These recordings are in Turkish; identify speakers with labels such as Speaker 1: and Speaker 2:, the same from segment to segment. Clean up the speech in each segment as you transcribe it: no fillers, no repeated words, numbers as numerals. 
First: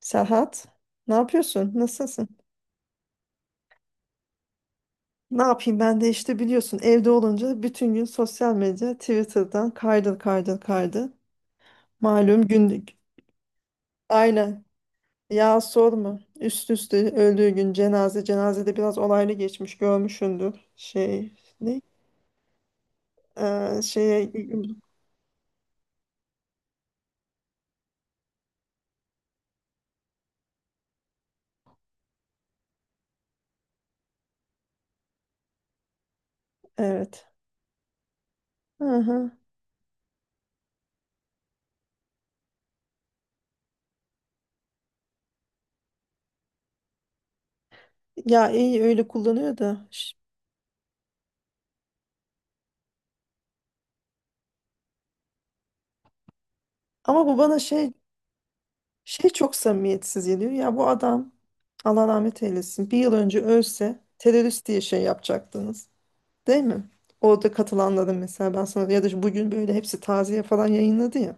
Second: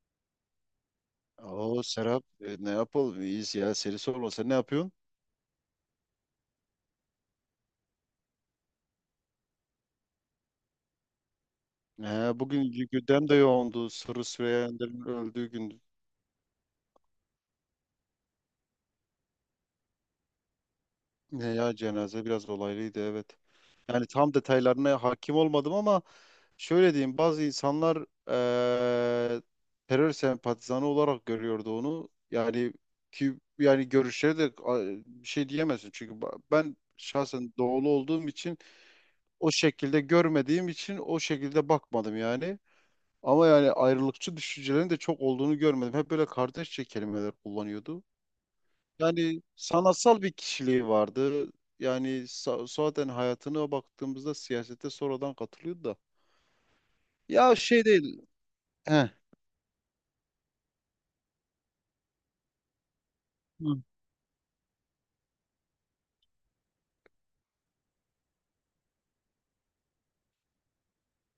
Speaker 1: Serhat, ne yapıyorsun?
Speaker 2: Oo Serap,
Speaker 1: Nasılsın?
Speaker 2: ne yapalım iyiyiz ya, seni sorma, sen ne yapıyorsun?
Speaker 1: Ne yapayım ben de işte biliyorsun evde olunca bütün gün sosyal medya Twitter'dan kaydır kaydır kaydır.
Speaker 2: He,
Speaker 1: Malum
Speaker 2: bugün
Speaker 1: günlük.
Speaker 2: gündem de yoğundu. Sırrı
Speaker 1: Aynen.
Speaker 2: Süreyya Önder'in öldüğü
Speaker 1: Ya
Speaker 2: gün
Speaker 1: sorma. Üst üste öldüğü gün cenaze. Cenazede biraz olaylı geçmiş görmüşsündür. Şey
Speaker 2: ne ya,
Speaker 1: ne?
Speaker 2: cenaze biraz olaylıydı, evet. Yani
Speaker 1: Şeye
Speaker 2: tam detaylarına hakim olmadım ama şöyle diyeyim, bazı insanlar eee, terör sempatizanı olarak görüyordu onu. Yani ki yani görüşleri de, bir şey diyemezsin çünkü ben
Speaker 1: evet.
Speaker 2: şahsen doğulu olduğum için,
Speaker 1: Hı hı.
Speaker 2: o şekilde görmediğim için o şekilde bakmadım yani. Ama yani ayrılıkçı düşüncelerin de çok olduğunu görmedim. Hep böyle kardeşçe kelimeler kullanıyordu.
Speaker 1: Ya iyi öyle
Speaker 2: Yani
Speaker 1: kullanıyor da.
Speaker 2: sanatsal bir kişiliği vardı. Yani zaten hayatına baktığımızda siyasete sonradan katılıyordu da.
Speaker 1: Ama bu
Speaker 2: Ya
Speaker 1: bana
Speaker 2: şey
Speaker 1: şey.
Speaker 2: değil. He.
Speaker 1: Şey çok samimiyetsiz geliyor. Ya bu adam Allah rahmet eylesin. Bir yıl önce
Speaker 2: Hı.
Speaker 1: ölse terörist diye şey yapacaktınız. Değil mi? Orada katılanların mesela ben sana ya da bugün böyle hepsi taziye falan yayınladı ya.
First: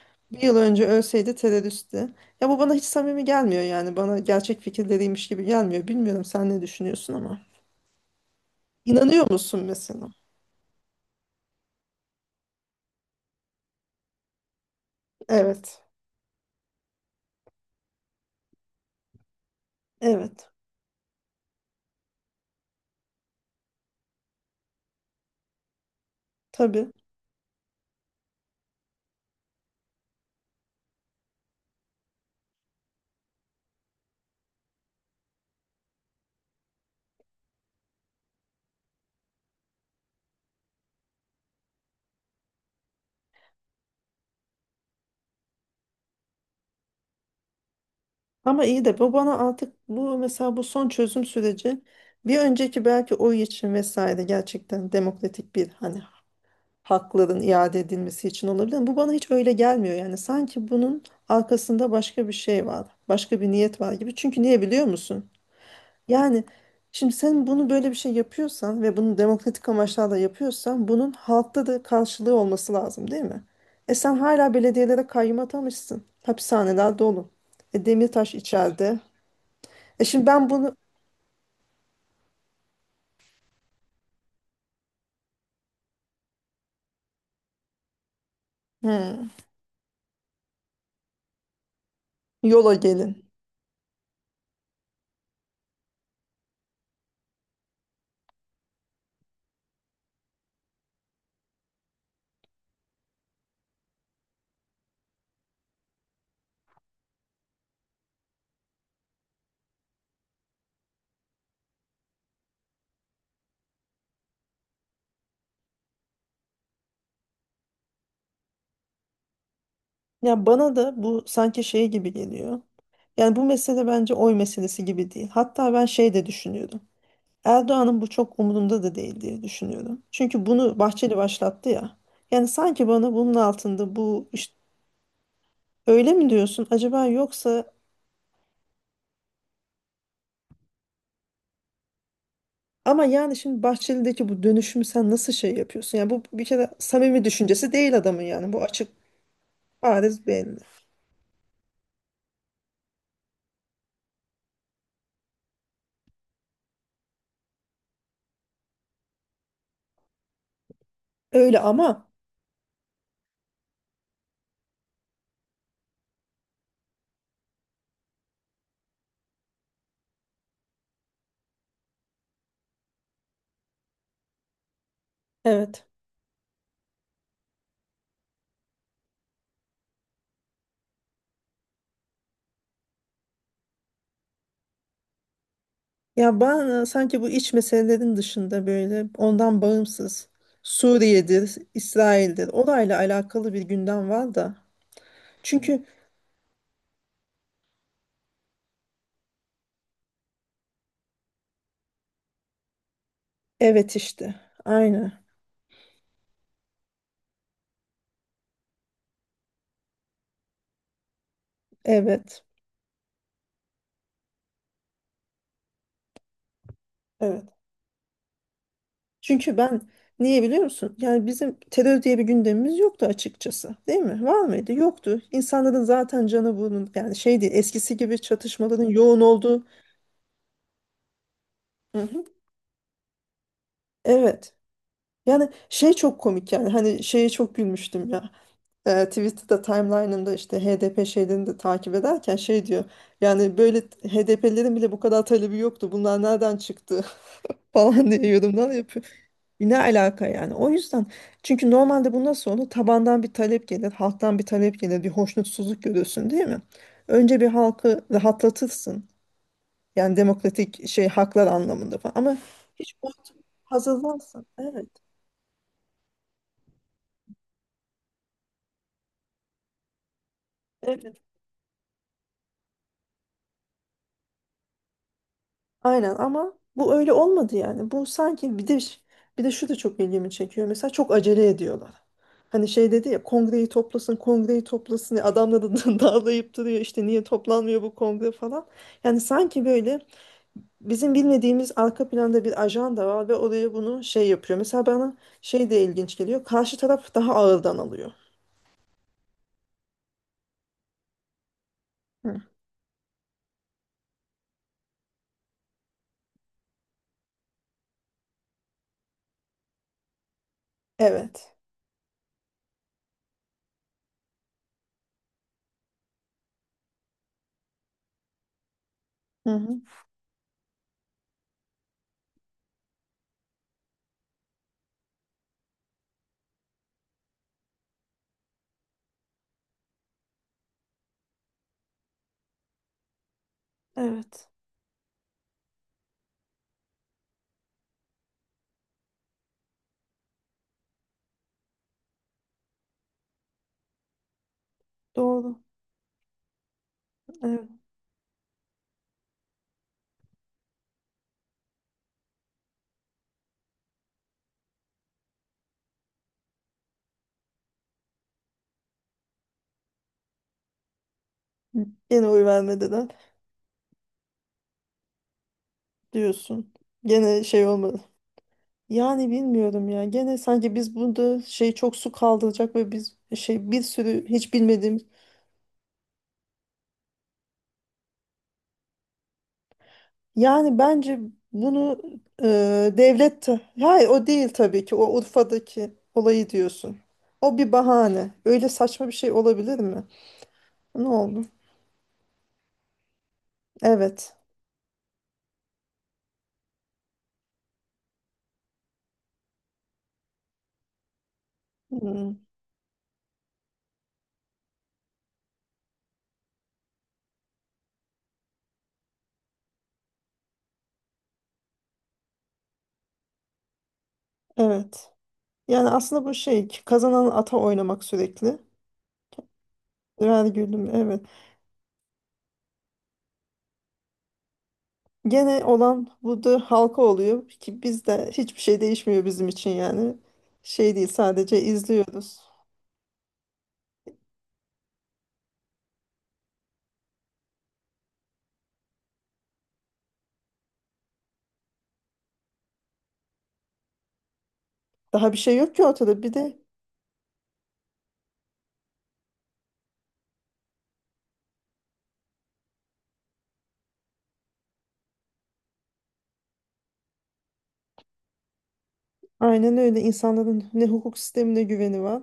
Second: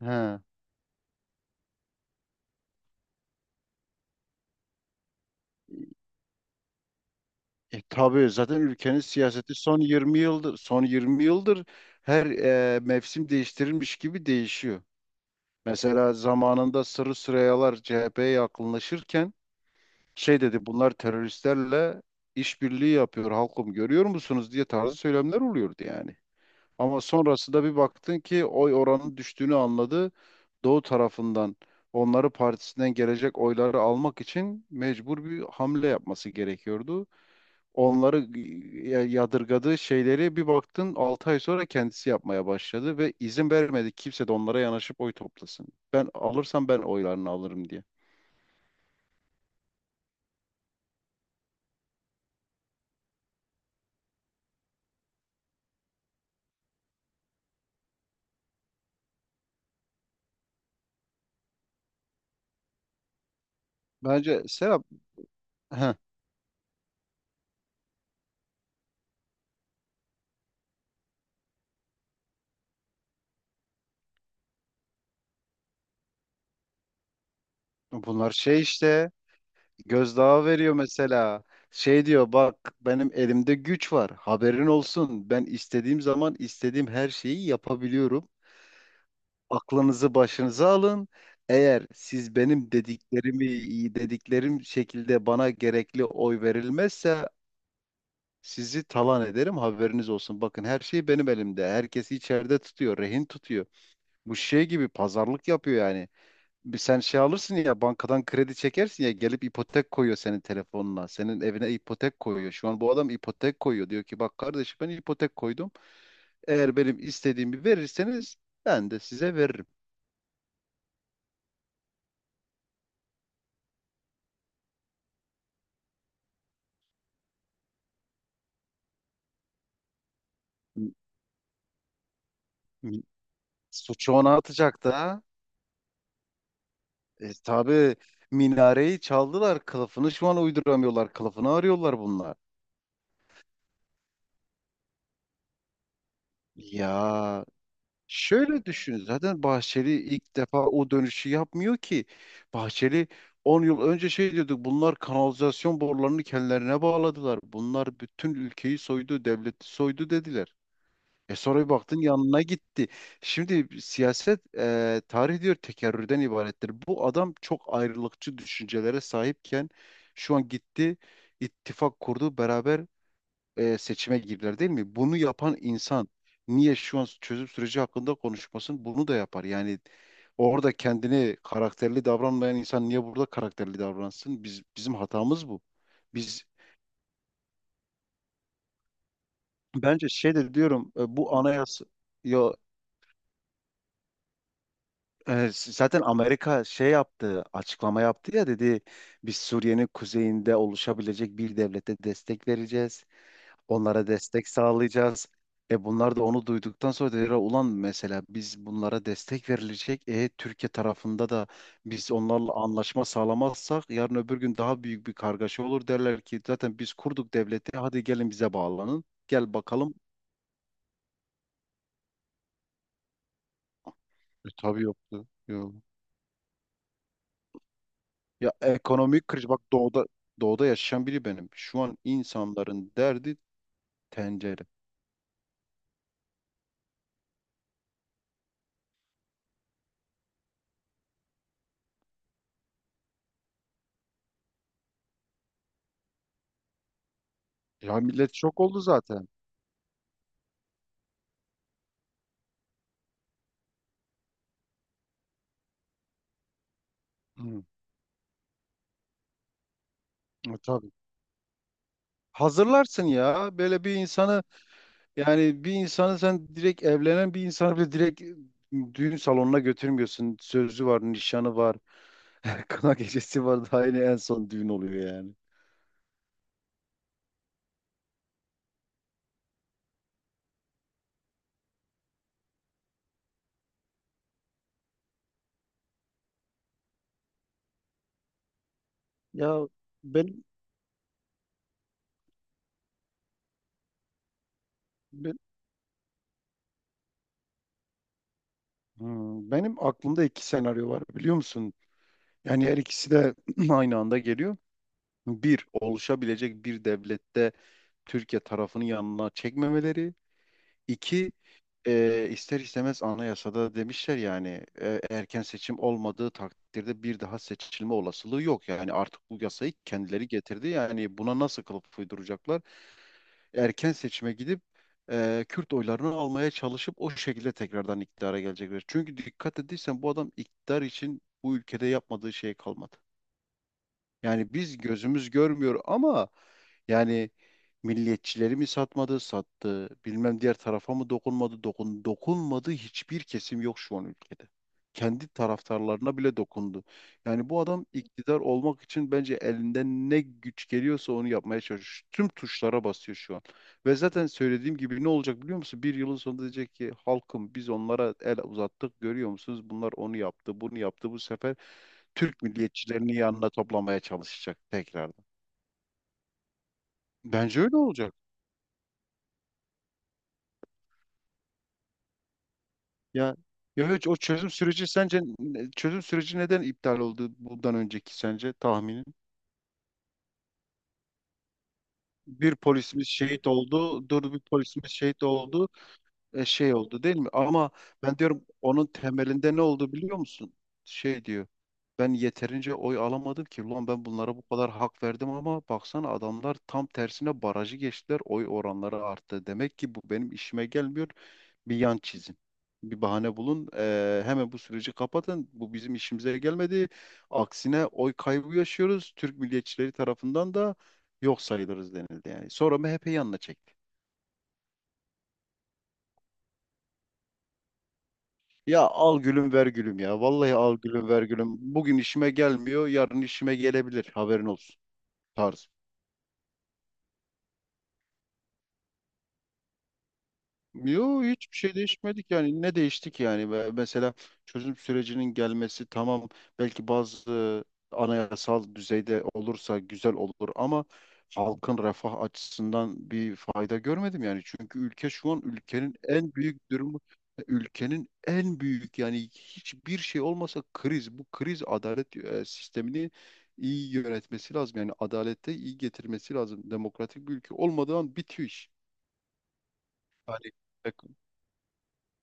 Speaker 2: He.
Speaker 1: Bir yıl önce ölseydi teröristti. Ya bu bana hiç samimi gelmiyor yani. Bana gerçek fikirleriymiş gibi gelmiyor. Bilmiyorum sen ne düşünüyorsun ama.
Speaker 2: E, tabii zaten ülkenin
Speaker 1: İnanıyor
Speaker 2: siyaseti
Speaker 1: musun
Speaker 2: son
Speaker 1: mesela?
Speaker 2: 20 yıldır, son 20 yıldır her mevsim değiştirilmiş gibi değişiyor.
Speaker 1: Evet.
Speaker 2: Mesela zamanında Sırrı Süreyyalar CHP'ye yakınlaşırken şey
Speaker 1: Evet.
Speaker 2: dedi, bunlar teröristlerle işbirliği yapıyor, halkım görüyor musunuz diye, tarzı söylemler oluyordu yani.
Speaker 1: Tabii.
Speaker 2: Ama sonrasında bir baktın ki oy oranının düştüğünü anladı. Doğu tarafından onları, partisinden gelecek oyları almak için mecbur bir hamle yapması gerekiyordu. Onları yadırgadığı şeyleri bir baktın 6 ay sonra kendisi yapmaya başladı ve izin vermedi kimse de onlara yanaşıp oy toplasın. Ben alırsam ben oylarını alırım diye.
Speaker 1: Ama iyi de bu bana artık bu mesela bu son çözüm süreci bir önceki belki oy için vesaire gerçekten demokratik bir hani hakların iade edilmesi için olabilir. Ama bu bana hiç öyle gelmiyor yani sanki bunun arkasında başka bir şey var, başka bir niyet var gibi. Çünkü
Speaker 2: Bence
Speaker 1: niye
Speaker 2: Serap,
Speaker 1: biliyor musun?
Speaker 2: heh,
Speaker 1: Yani şimdi sen bunu böyle bir şey yapıyorsan ve bunu demokratik amaçlarla yapıyorsan bunun halkta da karşılığı olması lazım değil mi? E sen hala belediyelere kayyum atamışsın. Hapishaneler dolu.
Speaker 2: bunlar
Speaker 1: Demirtaş
Speaker 2: şey
Speaker 1: içeride.
Speaker 2: işte,
Speaker 1: E şimdi
Speaker 2: gözdağı
Speaker 1: ben
Speaker 2: veriyor
Speaker 1: bunu.
Speaker 2: mesela. Şey diyor, bak benim elimde güç var, haberin olsun. Ben istediğim zaman istediğim her şeyi yapabiliyorum.
Speaker 1: Hmm,
Speaker 2: Aklınızı başınıza alın. Eğer siz benim
Speaker 1: yola gelin.
Speaker 2: dediklerimi, dediklerim şekilde bana gerekli oy verilmezse sizi talan ederim, haberiniz olsun. Bakın her şey benim elimde. Herkesi içeride tutuyor, rehin tutuyor. Bu şey gibi pazarlık yapıyor yani, bir sen şey alırsın ya, bankadan kredi çekersin ya, gelip ipotek koyuyor senin telefonuna. Senin evine ipotek koyuyor. Şu an bu adam ipotek koyuyor. Diyor ki bak kardeşim, ben ipotek koydum. Eğer benim istediğimi verirseniz ben de size veririm.
Speaker 1: Ya bana da bu sanki şey gibi geliyor. Yani bu mesele bence oy meselesi gibi değil. Hatta ben şey de düşünüyordum. Erdoğan'ın bu çok umurunda da değil diye düşünüyorum. Çünkü bunu
Speaker 2: M-
Speaker 1: Bahçeli başlattı ya. Yani sanki
Speaker 2: m-
Speaker 1: bana bunun altında
Speaker 2: Suçu
Speaker 1: bu
Speaker 2: ona
Speaker 1: işte
Speaker 2: atacak da.
Speaker 1: öyle mi diyorsun acaba
Speaker 2: E,
Speaker 1: yoksa
Speaker 2: tabii minareyi çaldılar, kılıfını şu an uyduramıyorlar. Kılıfını arıyorlar bunlar.
Speaker 1: ama yani şimdi Bahçeli'deki bu dönüşümü sen nasıl şey yapıyorsun? Yani bu bir kere samimi
Speaker 2: Ya
Speaker 1: düşüncesi değil adamın yani bu
Speaker 2: şöyle
Speaker 1: açık
Speaker 2: düşün, zaten Bahçeli
Speaker 1: bariz
Speaker 2: ilk
Speaker 1: belli.
Speaker 2: defa o dönüşü yapmıyor ki. Bahçeli 10 yıl önce şey diyorduk, bunlar kanalizasyon borularını kendilerine bağladılar, bunlar bütün ülkeyi soydu, devleti soydu dediler. E
Speaker 1: Öyle
Speaker 2: sonra bir baktın
Speaker 1: ama
Speaker 2: yanına gitti. Şimdi siyaset, tarih diyor, tekerrürden ibarettir. Bu adam çok ayrılıkçı düşüncelere sahipken şu an gitti, ittifak kurdu, beraber seçime girdiler değil mi? Bunu yapan
Speaker 1: evet.
Speaker 2: insan niye şu an çözüm süreci hakkında konuşmasın? Bunu da yapar. Yani orada kendini karakterli davranmayan insan niye burada karakterli davransın? Bizim hatamız bu.
Speaker 1: Ya
Speaker 2: Biz
Speaker 1: ben sanki bu iç meselelerin dışında böyle ondan
Speaker 2: bence
Speaker 1: bağımsız
Speaker 2: şey de diyorum, bu
Speaker 1: Suriye'dir,
Speaker 2: anayasa
Speaker 1: İsrail'dir
Speaker 2: ya,
Speaker 1: orayla alakalı bir gündem var da. Çünkü
Speaker 2: zaten Amerika şey yaptı, açıklama yaptı ya, dedi biz Suriye'nin kuzeyinde oluşabilecek bir devlete destek vereceğiz,
Speaker 1: evet
Speaker 2: onlara
Speaker 1: işte
Speaker 2: destek
Speaker 1: aynı
Speaker 2: sağlayacağız. E bunlar da onu duyduktan sonra dediler, ulan mesela biz bunlara destek verilecek. E Türkiye tarafında da biz
Speaker 1: evet
Speaker 2: onlarla anlaşma sağlamazsak yarın öbür gün daha büyük bir kargaşa olur, derler ki zaten biz kurduk
Speaker 1: evet.
Speaker 2: devleti, hadi gelin bize bağlanın. Gel
Speaker 1: Çünkü ben
Speaker 2: bakalım.
Speaker 1: niye biliyor musun? Yani bizim terör diye bir gündemimiz yoktu açıkçası değil mi? Var
Speaker 2: E,
Speaker 1: mıydı?
Speaker 2: tabii
Speaker 1: Yoktu.
Speaker 2: yoktu. Yok.
Speaker 1: İnsanların zaten canı bunun yani şey değil eskisi gibi
Speaker 2: Ya
Speaker 1: çatışmaların yoğun
Speaker 2: ekonomik kriz, bak
Speaker 1: olduğu.
Speaker 2: doğuda yaşayan biri benim. Şu
Speaker 1: Hı
Speaker 2: an
Speaker 1: hı.
Speaker 2: insanların derdi
Speaker 1: Evet.
Speaker 2: tencere.
Speaker 1: Yani şey çok komik yani hani şeye çok gülmüştüm ya. Twitter'da timeline'ında işte HDP şeylerini de takip ederken şey diyor. Yani böyle HDP'lerin bile bu kadar talebi yoktu. Bunlar nereden çıktı
Speaker 2: Ya
Speaker 1: falan diye
Speaker 2: millet şok
Speaker 1: yorumlar
Speaker 2: oldu
Speaker 1: yapıyor.
Speaker 2: zaten.
Speaker 1: E, ne alaka yani? O yüzden çünkü normalde bu nasıl olur? Tabandan bir talep gelir, halktan bir talep gelir, bir hoşnutsuzluk görürsün değil mi? Önce bir
Speaker 2: Hı,
Speaker 1: halkı rahatlatırsın. Yani demokratik
Speaker 2: tabii.
Speaker 1: şey haklar anlamında falan. Ama hiç
Speaker 2: Hazırlarsın
Speaker 1: bu
Speaker 2: ya böyle bir insanı.
Speaker 1: hazırlansın. Evet.
Speaker 2: Yani bir insanı sen direkt, evlenen bir insanı bile direkt düğün salonuna götürmüyorsun. Sözü var,
Speaker 1: Evet.
Speaker 2: nişanı var, kına gecesi var. Daha yine en son düğün oluyor yani.
Speaker 1: Aynen ama bu öyle olmadı yani. Bu sanki bir de bir de şu da çok ilgimi çekiyor. Mesela çok acele ediyorlar. Hani şey dedi ya kongreyi toplasın, kongreyi toplasın. Adamla da dağlayıp duruyor işte niye toplanmıyor bu kongre falan. Yani sanki
Speaker 2: Ya.
Speaker 1: böyle
Speaker 2: ben,
Speaker 1: bizim bilmediğimiz arka planda bir ajanda var ve oraya bunu şey yapıyor. Mesela bana
Speaker 2: ben
Speaker 1: şey de ilginç geliyor. Karşı taraf daha ağırdan alıyor.
Speaker 2: Benim aklımda iki senaryo var biliyor musun?
Speaker 1: Hı.
Speaker 2: Yani her ikisi de aynı anda geliyor. Bir, oluşabilecek bir devlette Türkiye tarafını yanına çekmemeleri. İki,
Speaker 1: Evet.
Speaker 2: ister istemez anayasada demişler yani erken seçim olmadığı takdirde bir daha seçilme olasılığı yok. Yani artık bu
Speaker 1: Hı
Speaker 2: yasayı
Speaker 1: hı.
Speaker 2: kendileri getirdi. Yani buna nasıl kılıf uyduracaklar? Erken seçime gidip Kürt oylarını almaya çalışıp o şekilde tekrardan iktidara gelecekler. Çünkü dikkat ettiysen bu adam iktidar için bu ülkede yapmadığı şey kalmadı.
Speaker 1: Evet.
Speaker 2: Yani biz gözümüz görmüyor ama yani milliyetçileri mi satmadı, sattı, bilmem diğer tarafa mı dokunmadı, dokunmadı, hiçbir kesim yok şu an ülkede. Kendi
Speaker 1: Doğru.
Speaker 2: taraftarlarına bile dokundu. Yani bu
Speaker 1: Evet.
Speaker 2: adam iktidar olmak için bence elinden ne güç geliyorsa onu yapmaya çalışıyor. Tüm tuşlara basıyor şu an. Ve zaten söylediğim gibi ne olacak biliyor musun? Bir yılın sonunda diyecek ki halkım, biz onlara el uzattık, görüyor musunuz? Bunlar onu yaptı, bunu yaptı bu sefer.
Speaker 1: Gene
Speaker 2: Türk
Speaker 1: oy vermediler
Speaker 2: milliyetçilerini yanına toplamaya çalışacak tekrardan.
Speaker 1: diyorsun. Gene
Speaker 2: Bence
Speaker 1: şey
Speaker 2: öyle
Speaker 1: olmadı.
Speaker 2: olacak.
Speaker 1: Yani bilmiyorum ya. Gene sanki biz burada şey çok su kaldıracak ve biz
Speaker 2: Ya
Speaker 1: şey bir
Speaker 2: ya hiç o
Speaker 1: sürü
Speaker 2: çözüm
Speaker 1: hiç
Speaker 2: süreci
Speaker 1: bilmediğimiz.
Speaker 2: sence, çözüm süreci neden iptal oldu bundan önceki, sence tahminin?
Speaker 1: Yani bence bunu e,
Speaker 2: Bir polisimiz
Speaker 1: devlet
Speaker 2: şehit
Speaker 1: hayır
Speaker 2: oldu,
Speaker 1: o
Speaker 2: dur, bir
Speaker 1: değil tabii
Speaker 2: polisimiz
Speaker 1: ki. O
Speaker 2: şehit oldu,
Speaker 1: Urfa'daki olayı
Speaker 2: şey
Speaker 1: diyorsun.
Speaker 2: oldu değil mi?
Speaker 1: O
Speaker 2: Ama
Speaker 1: bir
Speaker 2: ben
Speaker 1: bahane.
Speaker 2: diyorum
Speaker 1: Öyle
Speaker 2: onun
Speaker 1: saçma bir şey
Speaker 2: temelinde ne
Speaker 1: olabilir
Speaker 2: oldu
Speaker 1: mi?
Speaker 2: biliyor musun?
Speaker 1: Ne
Speaker 2: Şey
Speaker 1: oldu?
Speaker 2: diyor, ben yeterince oy alamadım ki. Ulan ben
Speaker 1: Evet.
Speaker 2: bunlara bu kadar hak verdim ama baksana adamlar tam tersine barajı geçtiler, oy oranları arttı. Demek ki bu benim işime gelmiyor. Bir yan
Speaker 1: Hmm,
Speaker 2: çizin. Bir bahane bulun. Hemen bu süreci kapatın. Bu bizim işimize gelmedi. Aksine oy kaybı yaşıyoruz. Türk milliyetçileri tarafından da yok sayılırız denildi yani. Sonra MHP yanına çekti.
Speaker 1: evet. Yani aslında bu şey kazanan ata oynamak sürekli.
Speaker 2: Ya al gülüm ver gülüm ya.
Speaker 1: Ver
Speaker 2: Vallahi al
Speaker 1: gülüm.
Speaker 2: gülüm ver
Speaker 1: Evet.
Speaker 2: gülüm. Bugün işime gelmiyor, yarın işime gelebilir, haberin olsun.
Speaker 1: Gene
Speaker 2: Tarzı.
Speaker 1: olan budur halka oluyor ki bizde hiçbir şey değişmiyor bizim için yani. Şey değil
Speaker 2: Yo hiçbir
Speaker 1: sadece
Speaker 2: şey değişmedik
Speaker 1: izliyoruz.
Speaker 2: yani, ne değiştik yani. Ve mesela çözüm sürecinin gelmesi tamam, belki bazı anayasal düzeyde olursa güzel olur ama halkın refah açısından bir fayda görmedim yani, çünkü ülke şu
Speaker 1: Daha bir
Speaker 2: an,
Speaker 1: şey yok ki
Speaker 2: ülkenin
Speaker 1: ortada. Bir
Speaker 2: en
Speaker 1: de
Speaker 2: büyük durumu, ülkenin en büyük, yani hiçbir şey olmasa kriz, bu kriz, adalet sistemini iyi yönetmesi lazım yani, adalete iyi getirmesi lazım, demokratik bir ülke olmadan bitiyor iş.
Speaker 1: Aynen öyle
Speaker 2: Yani
Speaker 1: insanların ne hukuk sistemine güveni var,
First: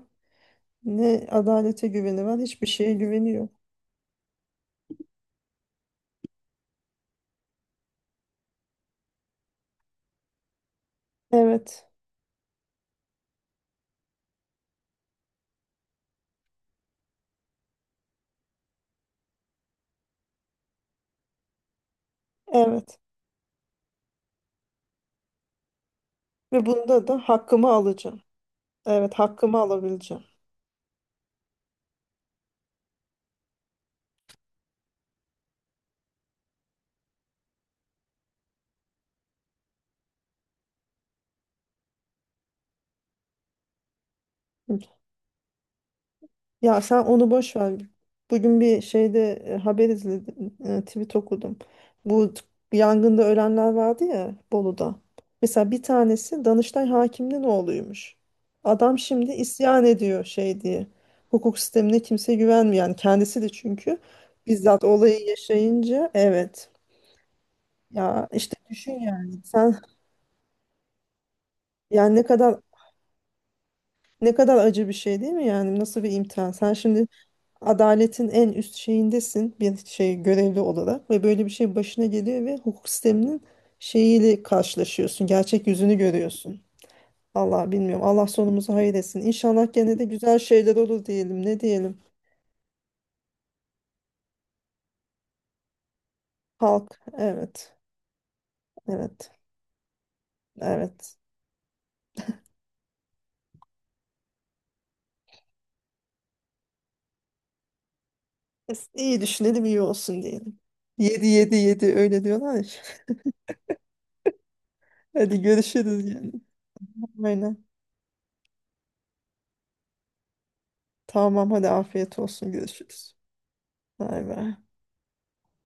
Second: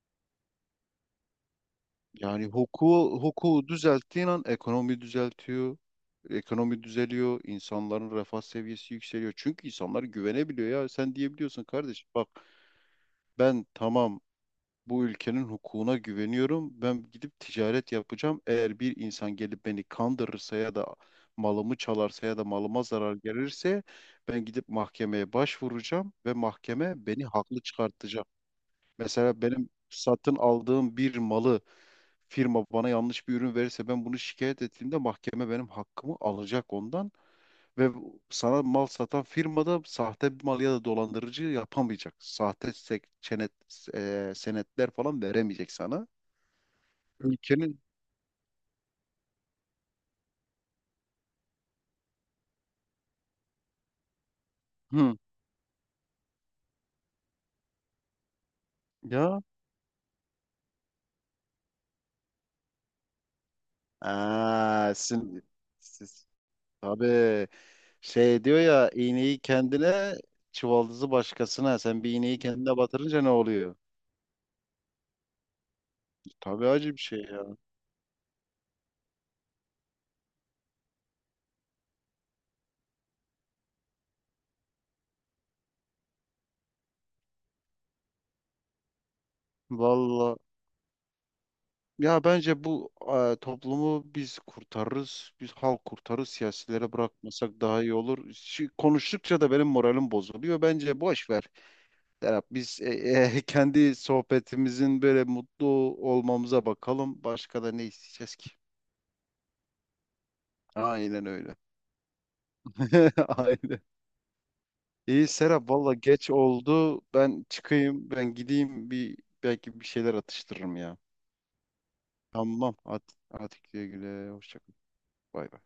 Speaker 1: ne adalete güveni var,
Speaker 2: Yani
Speaker 1: hiçbir şeye
Speaker 2: hukuku,
Speaker 1: güveni yok.
Speaker 2: hukuku düzelttiğin an ekonomi düzeltiyor. Ekonomi düzeliyor, insanların refah seviyesi yükseliyor. Çünkü insanlar güvenebiliyor ya. Sen diyebiliyorsun
Speaker 1: Evet.
Speaker 2: kardeş, bak ben tamam, bu ülkenin hukukuna güveniyorum, ben gidip ticaret yapacağım. Eğer bir insan gelip beni kandırırsa ya da malımı çalarsa ya da malıma
Speaker 1: Evet.
Speaker 2: zarar gelirse ben gidip mahkemeye başvuracağım ve
Speaker 1: Ve
Speaker 2: mahkeme
Speaker 1: bunda da
Speaker 2: beni haklı
Speaker 1: hakkımı alacağım.
Speaker 2: çıkartacak.
Speaker 1: Evet,
Speaker 2: Mesela
Speaker 1: hakkımı
Speaker 2: benim
Speaker 1: alabileceğim.
Speaker 2: satın aldığım bir malı firma bana yanlış bir ürün verirse ben bunu şikayet ettiğimde mahkeme benim hakkımı alacak ondan, ve sana mal satan firma da sahte bir mal ya da dolandırıcı yapamayacak. Sahte
Speaker 1: Hı.
Speaker 2: senetler falan veremeyecek sana.
Speaker 1: Ya sen onu boş ver.
Speaker 2: Ülkenin
Speaker 1: Bugün bir şeyde haber izledim, tweet okudum. Bu t- yangında ölenler vardı ya Bolu'da.
Speaker 2: hı.
Speaker 1: Mesela bir tanesi Danıştay hakiminin oğluymuş. Adam şimdi
Speaker 2: Ya.
Speaker 1: isyan ediyor şey diye. Hukuk sistemine kimse güvenmiyor. Yani kendisi de çünkü bizzat
Speaker 2: Aa,
Speaker 1: olayı yaşayınca
Speaker 2: siz,
Speaker 1: evet.
Speaker 2: tabii,
Speaker 1: Ya
Speaker 2: şey
Speaker 1: işte
Speaker 2: diyor ya,
Speaker 1: düşün
Speaker 2: iğneyi
Speaker 1: yani sen
Speaker 2: kendine çuvaldızı başkasına, sen bir
Speaker 1: yani ne
Speaker 2: iğneyi
Speaker 1: kadar
Speaker 2: kendine batırınca ne oluyor?
Speaker 1: ne kadar acı bir şey değil mi yani nasıl bir imtihan
Speaker 2: Tabii
Speaker 1: sen
Speaker 2: acı bir
Speaker 1: şimdi
Speaker 2: şey ya.
Speaker 1: adaletin en üst şeyindesin bir şey görevli olarak ve böyle bir şey başına geliyor ve hukuk sisteminin şeyiyle karşılaşıyorsun gerçek yüzünü görüyorsun. Allah bilmiyorum Allah sonumuzu hayır etsin. İnşallah gene de
Speaker 2: Valla
Speaker 1: güzel şeyler olur diyelim ne diyelim.
Speaker 2: ya, bence bu toplumu biz kurtarırız. Biz halk kurtarırız. Siyasilere
Speaker 1: Halk
Speaker 2: bırakmasak
Speaker 1: evet
Speaker 2: daha iyi olur. Şu,
Speaker 1: evet
Speaker 2: konuştukça da benim moralim bozuluyor. Bence
Speaker 1: evet.
Speaker 2: boş ver. Serap, biz kendi sohbetimizin böyle mutlu olmamıza bakalım. Başka da ne isteyeceğiz ki?
Speaker 1: İyi düşünelim iyi olsun diyelim. Yedi
Speaker 2: Aynen
Speaker 1: yedi
Speaker 2: öyle.
Speaker 1: yedi öyle diyorlar ya.
Speaker 2: Aynen. İyi
Speaker 1: Hadi
Speaker 2: Serap, valla
Speaker 1: görüşürüz
Speaker 2: geç
Speaker 1: yani
Speaker 2: oldu. Ben
Speaker 1: aynen.
Speaker 2: çıkayım, ben gideyim, bir belki bir şeyler atıştırırım ya.
Speaker 1: Tamam hadi afiyet olsun
Speaker 2: Tamam. At,
Speaker 1: görüşürüz.
Speaker 2: atik güle
Speaker 1: Bay
Speaker 2: güle.
Speaker 1: bay.
Speaker 2: Hoşça kal. Bay bay.